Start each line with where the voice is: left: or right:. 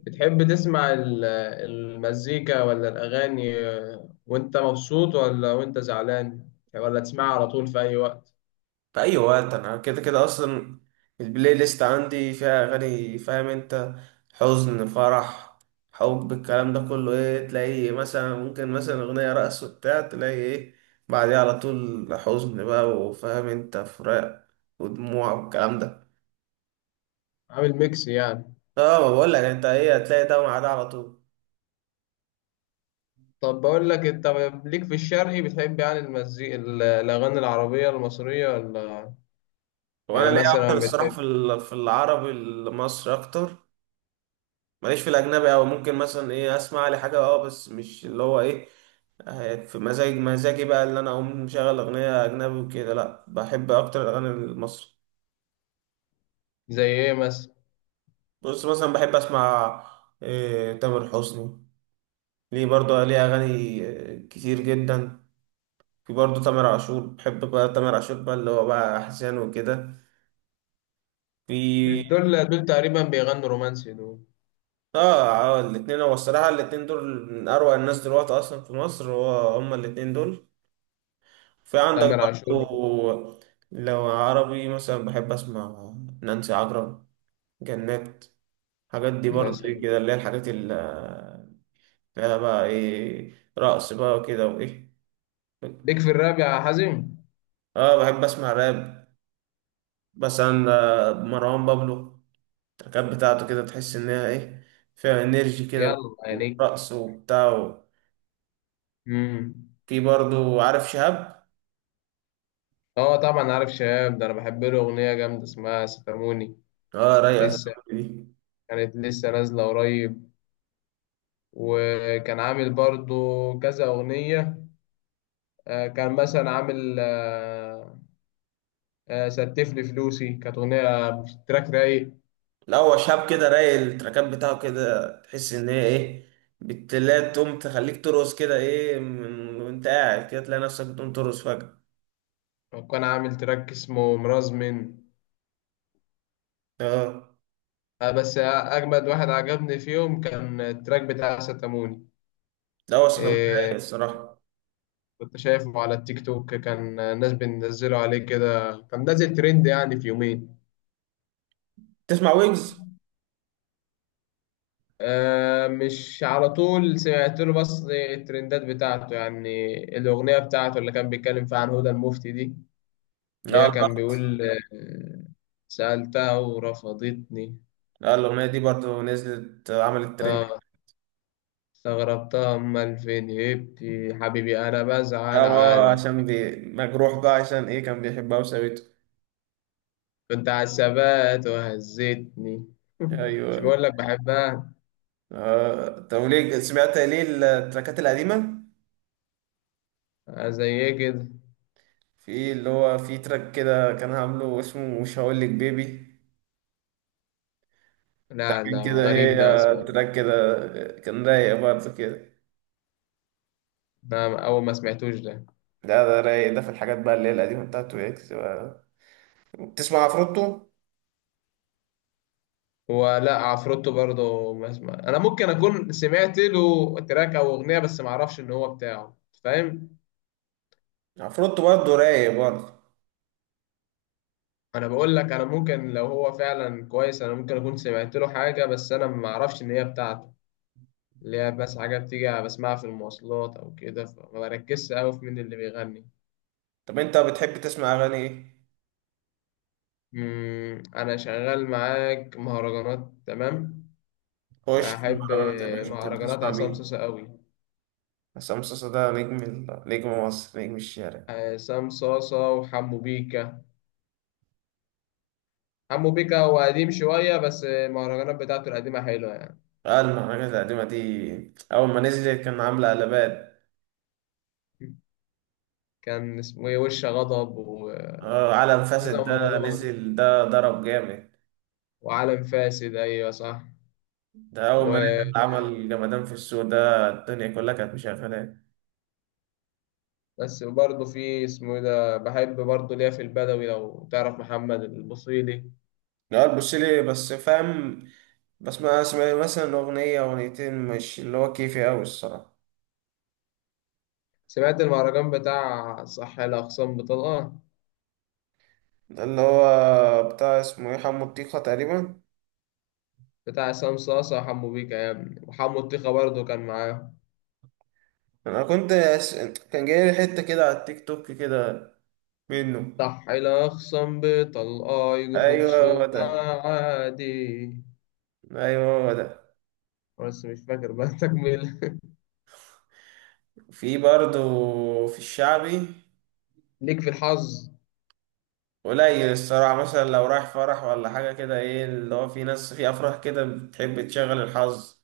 left: بتحب تسمع المزيكا ولا الأغاني وأنت مبسوط ولا وأنت زعلان ولا تسمعها على طول في أي وقت؟
right: في اي وقت. انا كده كده اصلا البلاي ليست عندي فيها اغاني، فاهم انت؟ حزن، فرح، حب، الكلام ده كله، ايه؟ تلاقي مثلا ممكن مثلا اغنية رقص وبتاع، تلاقي ايه؟ بعديها على طول حزن بقى، وفاهم انت، فراق ودموع والكلام ده.
left: عامل ميكس يعني؟
right: اه ما بقول لك انت ايه، هتلاقي ده مع ده على طول.
left: طب بقول لك أنت، ليك في الشرقي؟ بتحب يعني المزيكا، الأغاني العربية المصرية ولا؟
right: وانا
left: يعني
right: ليا اكتر
left: مثلا
right: الصراحة
left: بتحب
right: في العربي المصري اكتر. ماليش في الاجنبي، او ممكن مثلا ايه اسمع لي حاجة اه، بس مش اللي هو ايه. في مزاج مزاجي بقى اللي انا اقوم مشغل اغنيه اجنبي وكده، لا بحب اكتر الاغاني المصري.
left: زي إيه مثلا؟
right: بص مثلا بحب اسمع إيه، تامر حسني. ليه؟ برضه ليه اغاني كتير جدا. في برضه تامر عاشور، بحب بقى تامر عاشور بقى اللي هو بقى احزان وكده.
left: مش
right: في
left: دول تقريبا بيغنوا رومانسي دول؟
right: اه. الاتنين هو الصراحه الاتنين دول من اروع الناس دلوقتي اصلا في مصر، هو هما الاتنين دول. في عندك
left: تامر عاشور.
right: برضه، لو عربي مثلا بحب اسمع نانسي عجرم، جنات. الحاجات دي برضه
left: والناس
right: ايه
left: هي.
right: كده، اللي هي الحاجات اللي فيها بقى ايه، رقص بقى وكده وايه.
left: ليك في الراب يا حازم؟
right: اه بحب اسمع راب، مثلا مروان بابلو. التراكات بتاعته كده، تحس انها ايه، فيها انرجي كده بقى،
left: يلا عينيك.
right: ورقص وبتاع
left: امم
right: في برضه عارف شهاب.
left: اه، طبعا عارف شباب ده، انا بحب له اغنيه جامده اسمها ستاموني.
right: اه رايق أصلاً
left: لسه
right: دي.
left: كانت لسه نازلة قريب. وكان عامل برضو كذا أغنية، كان مثلا عامل ستف لي فلوسي كانت أغنية، تراك رايق.
right: لا هو شهاب كده رايق، التراكات بتاعه كده تحس ان هي ايه، بتلاقي تقوم تخليك ترقص كده ايه، وانت قاعد كده تلاقي نفسك بتقوم ترقص فجأة.
left: وكان عامل تراك اسمه مرازمن.
right: اه.
left: بس أجمد واحد عجبني فيهم كان التراك بتاع ستاموني.
right: لا هو صوته رايق
left: آه،
right: الصراحة.
left: كنت شايفه على التيك توك، كان الناس بتنزله عليه كده، كان نازل ترند يعني في يومين.
right: تسمع ويجز؟
left: آه، مش على طول. سمعت له بس الترندات بتاعته، يعني الأغنية بتاعته اللي كان بيتكلم فيها عن هدى المفتي دي، اللي
right: لا
left: هي كان
right: البخت.
left: بيقول: آه سألتها ورفضتني.
right: لا الأغنية دي برضو نزلت عملت ترند.
left: اه، استغربتها، أمال فين؟ هبتي حبيبي أنا بزعل
right: اه
left: على
right: عشان
left: خيبتي.
right: مجروح بقى عشان ايه، كان بيحبها وسابته.
left: كنت على الثبات وهزتني مش
right: ايوه.
left: بقول لك بحبها؟
right: آه. طب ليه سمعت ليه التراكات القديمة؟
left: آه زي كده.
right: في اللي هو في تراك كده كان عامله اسمه مش هقولك بيبي. ده
left: لا،
right: كان
left: لا،
right: كده ايه،
left: غريب ده. ما سمعت-
right: تراك كده، كان رايق برضه كده.
left: ده أول ما سمعتوش ده.
right: ده رايق، ده في الحاجات بقى اللي هي القديمة بتاعته ويجز بقى. بتسمع عفروتو؟
left: ولا عفروتو برضه ما اسمع، انا ممكن اكون سمعت له تراك او اغنيه بس ما اعرفش ان هو بتاعه، فاهم؟
right: عفروتو برضه رايق برضه.
left: انا بقول لك، انا ممكن لو هو فعلا كويس انا ممكن اكون سمعت له حاجه بس انا ما اعرفش ان هي بتاعته، اللي هي بس حاجه بتيجي بسمعها في المواصلات او كده، فما بركزش قوي في مين اللي بيغني.
right: طب انت بتحب تسمع اغاني ايه؟
left: انا شغال معاك مهرجانات تمام.
right: خش في
left: بحب
right: المهرجانات يا باشا، بتحب
left: مهرجانات
right: تسمع
left: عصام
right: مين؟
left: صاصا قوي.
right: عصام صاصا ده نجم نجم مصر، نجم الشارع.
left: عصام صاصا وحمو بيكا. حمو بيكا هو قديم شوية بس المهرجانات بتاعته القديمة حلوة يعني.
right: اه المهرجانات القديمة دي أول ما نزلت كان عاملة قلبان.
left: كان اسمه ايه، وش غضب وكذا.
right: اه عالم فاسد ده
left: مهرجان
right: نزل ده ضرب جامد.
left: وعالم فاسد، أيوة صح.
right: ده أول ما
left: و...
right: نزل عمل جمدان في السوق، ده الدنيا كلها كانت مشغلاه.
left: بس برضه في اسمه ايه ده، بحب برضه ليا في البدوي، لو تعرف محمد البصيلي.
right: لا تبص لي بس، فاهم؟ بس ما اسمع مثلا أغنية أغنيتين، مش اللي هو كيفي أوي الصراحة.
left: سمعت المهرجان بتاع صح الأقسام بطلقة؟
right: ده اللي هو بتاع اسمه ايه، حمو الطيخة تقريبا.
left: بتاع عصام صاصة وحمو بيكا يا ابني، وحمو الطيخة برضه كان معاه.
right: انا كنت أس... كان جاي لي حتة كده على التيك توك كده منه.
left: صح الأقسام بطلقة، يجوا في
right: ايوه هو
left: خصومة
right: ده.
left: عادي.
right: ايوه هو ده.
left: بس مش فاكر بقى تكمل.
right: في برضو في الشعبي
left: ليك في الحظ؟
right: قليل الصراحة، مثلا لو رايح فرح ولا حاجة كده، ايه اللي هو في ناس في افراح كده بتحب تشغل الحظ.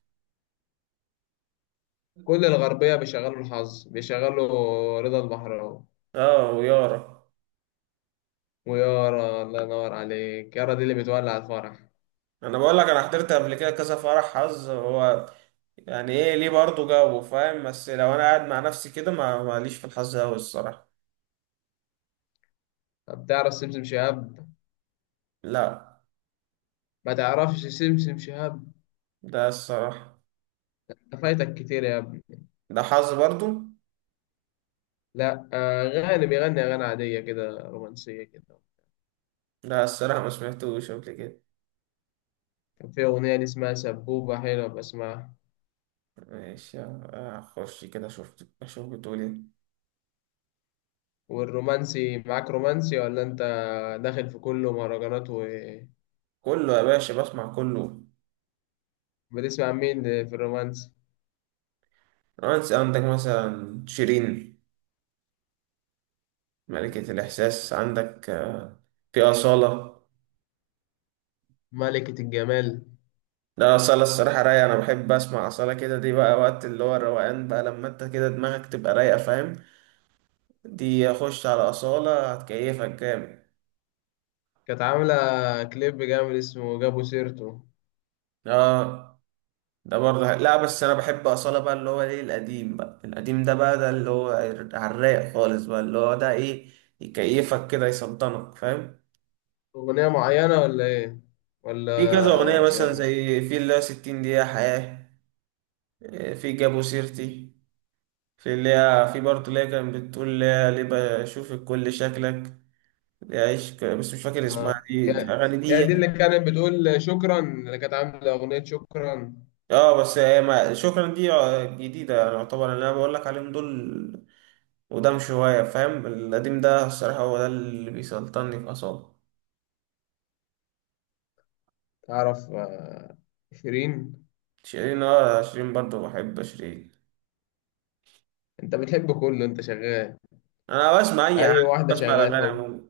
left: كل الغربية بيشغلوا الحظ، بيشغلوا رضا البحراوي
right: اه ويارا.
left: ويارا. الله ينور عليك، يارا دي اللي بتولع الفرح.
right: انا بقول لك انا حضرت قبل كده كذا فرح حظ، هو يعني ايه ليه برضو جو، فاهم؟ بس لو انا قاعد مع نفسي كده، ما ماليش في الحظ اوي الصراحة.
left: طب تعرف سمسم شهاب؟
right: لا.
left: ما تعرفش سمسم شهاب؟
right: ده الصراحة
left: ده فايتك كتير يا ابني.
right: ده حظ برضو.
left: لا، غاني بيغني أغاني عادية كده، رومانسية كده.
right: لا الصراحة ما سمعتوش قبل كده.
left: كان في أغنية دي اسمها سبوبة، حلوة بسمعها.
right: ماشي، أخش كده أشوف، أشوف بتقول إيه.
left: والرومانسي معاك؟ رومانسي ولا أنت داخل في كله مهرجانات؟
right: كله يا باشا، بسمع كله.
left: وبتسمع مين في الرومانسي؟
right: رومانس، عندك مثلا شيرين ملكة الإحساس، عندك في أصالة.
left: ملكة الجمال.
right: لا أصالة الصراحة رايقة، أنا بحب أسمع أصالة كده، دي بقى وقت اللي هو الروقان بقى، لما أنت كده دماغك تبقى رايقة، فاهم؟ دي أخش على أصالة هتكيفك جامد.
left: كانت عاملة كليب جامد اسمه جابوا سيرته.
right: آه. ده برضه لا بس انا بحب اصاله بقى اللي هو ايه، القديم بقى، القديم ده بقى، ده اللي هو على الرايق خالص بقى، اللي هو ده ايه، يكيفك كده، يسلطنك، فاهم؟
left: أغنية معينة ولا إيه؟
right: في كذا اغنيه
left: ولا
right: مثلا،
left: شغال؟
right: زي في اللي هي 60 دقيقه حياه، إيه، في جابوا سيرتي، في اللي هي في برضه اللي هي كانت بتقول اللي هي ليه بشوفك كل شكلك، اللي هي بس مش فاكر
left: آه.
right: اسمها، دي
left: يا
right: الاغاني دي
left: يا دي اللي
right: يعني.
left: كانت بتقول شكرا، اللي كانت عاملة أغنية شكرا.
right: اه بس هي شكرا دي جديده يعني، يعتبر اللي انا بقول لك عليهم دول قدام شوية، فاهم؟ القديم ده الصراحة هو ده اللي بيسلطني في أعصابي.
left: تعرف شيرين؟
right: شيرين؟ اه شيرين برضه بحب شيرين.
left: أنت بتحب كله، أنت شغال
right: أنا بسمع أي حاجة،
left: أي واحدة
right: بسمع
left: شغال
right: الأغاني
left: حب.
right: عموما.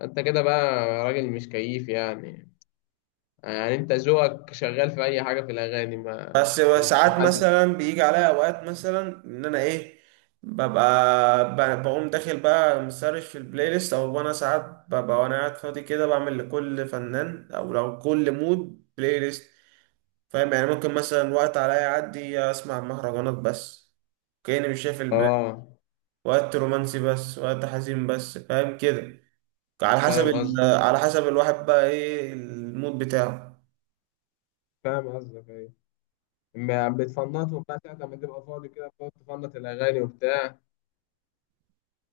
left: أنت كده بقى راجل مش كيف يعني، يعني أنت ذوقك شغال في أي حاجة في الأغاني، ما
right: بس
left: مش
right: ساعات
left: محدد.
right: مثلا بيجي عليا أوقات مثلا إن أنا إيه، بقوم داخل بقى مسرش في البلاي ليست، أو أنا ساعات ببقى وأنا قاعد فاضي كده بعمل لكل فنان أو لو كل مود بلاي ليست، فاهم؟ يعني ممكن مثلا وقت عليا يعدي أسمع مهرجانات بس، كأني مش شايف.
left: آه،
right: وقت رومانسي بس، وقت حزين بس، فاهم كده؟ على حسب
left: فاهم قصدك
right: على حسب الواحد بقى ايه المود بتاعه.
left: فاهم قصدك أيوة. ما بتفنطوا بقى ساعة ما تبقى فاضي كده، بتقعد تفنط الأغاني وبتاع؟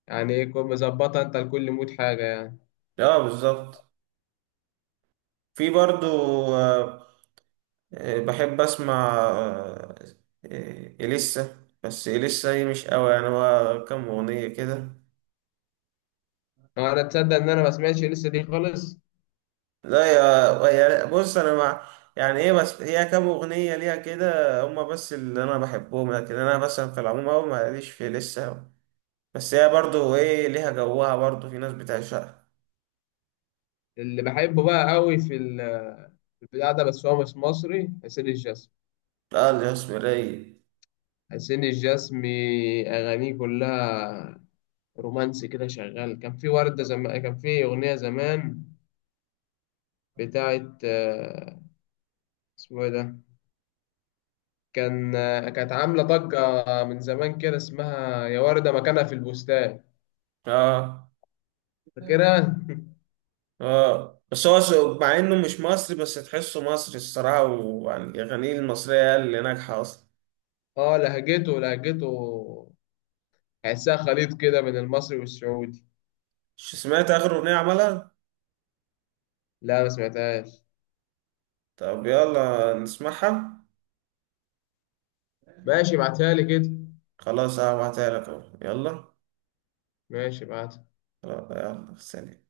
left: يعني إيه كنت مظبطها أنت لكل مود حاجة يعني؟
right: اه بالظبط. في برضو آه، بحب اسمع إليسا، بس إليسا هي مش قوي يعني، هو كام أغنية كده.
left: أنا تصدق إن أنا ما سمعتش لسه دي خالص.
right: لا يا يا- بص أنا مع يعني إيه، بس هي كام أغنية ليها كده هما بس اللي أنا بحبهم، لكن أنا مثلا في العموم أوي ماليش في إليسا أوي. بس هي برضو إيه، ليها جوها، برضو في ناس بتعشقها.
left: اللي بحبه بقى قوي في البتاع ده، بس هو مش مصري، حسين الجسمي.
right: اه الاسمرية.
left: حسين الجسمي أغانيه كلها رومانسي كده شغال. كان في وردة زمان، كان في أغنية زمان بتاعت اسمه إيه ده، كان كانت عاملة ضجة من زمان كده اسمها يا وردة مكانها في البستان.
right: اه.
left: فاكرها؟
right: اه بس هو مع انه مش مصري بس تحسه مصري الصراحة، ويعني الأغاني المصرية هي اللي ناجحة أصلا.
left: اه، لهجته تحسها خليط كده من المصري والسعودي.
right: مش سمعت آخر أغنية عملها؟
left: لا ما سمعتهاش.
right: طب يلا نسمعها.
left: ماشي ابعتها لي كده.
right: خلاص هبعتها لك أهو، يلا.
left: ماشي ابعتها.
right: يلا، سلام.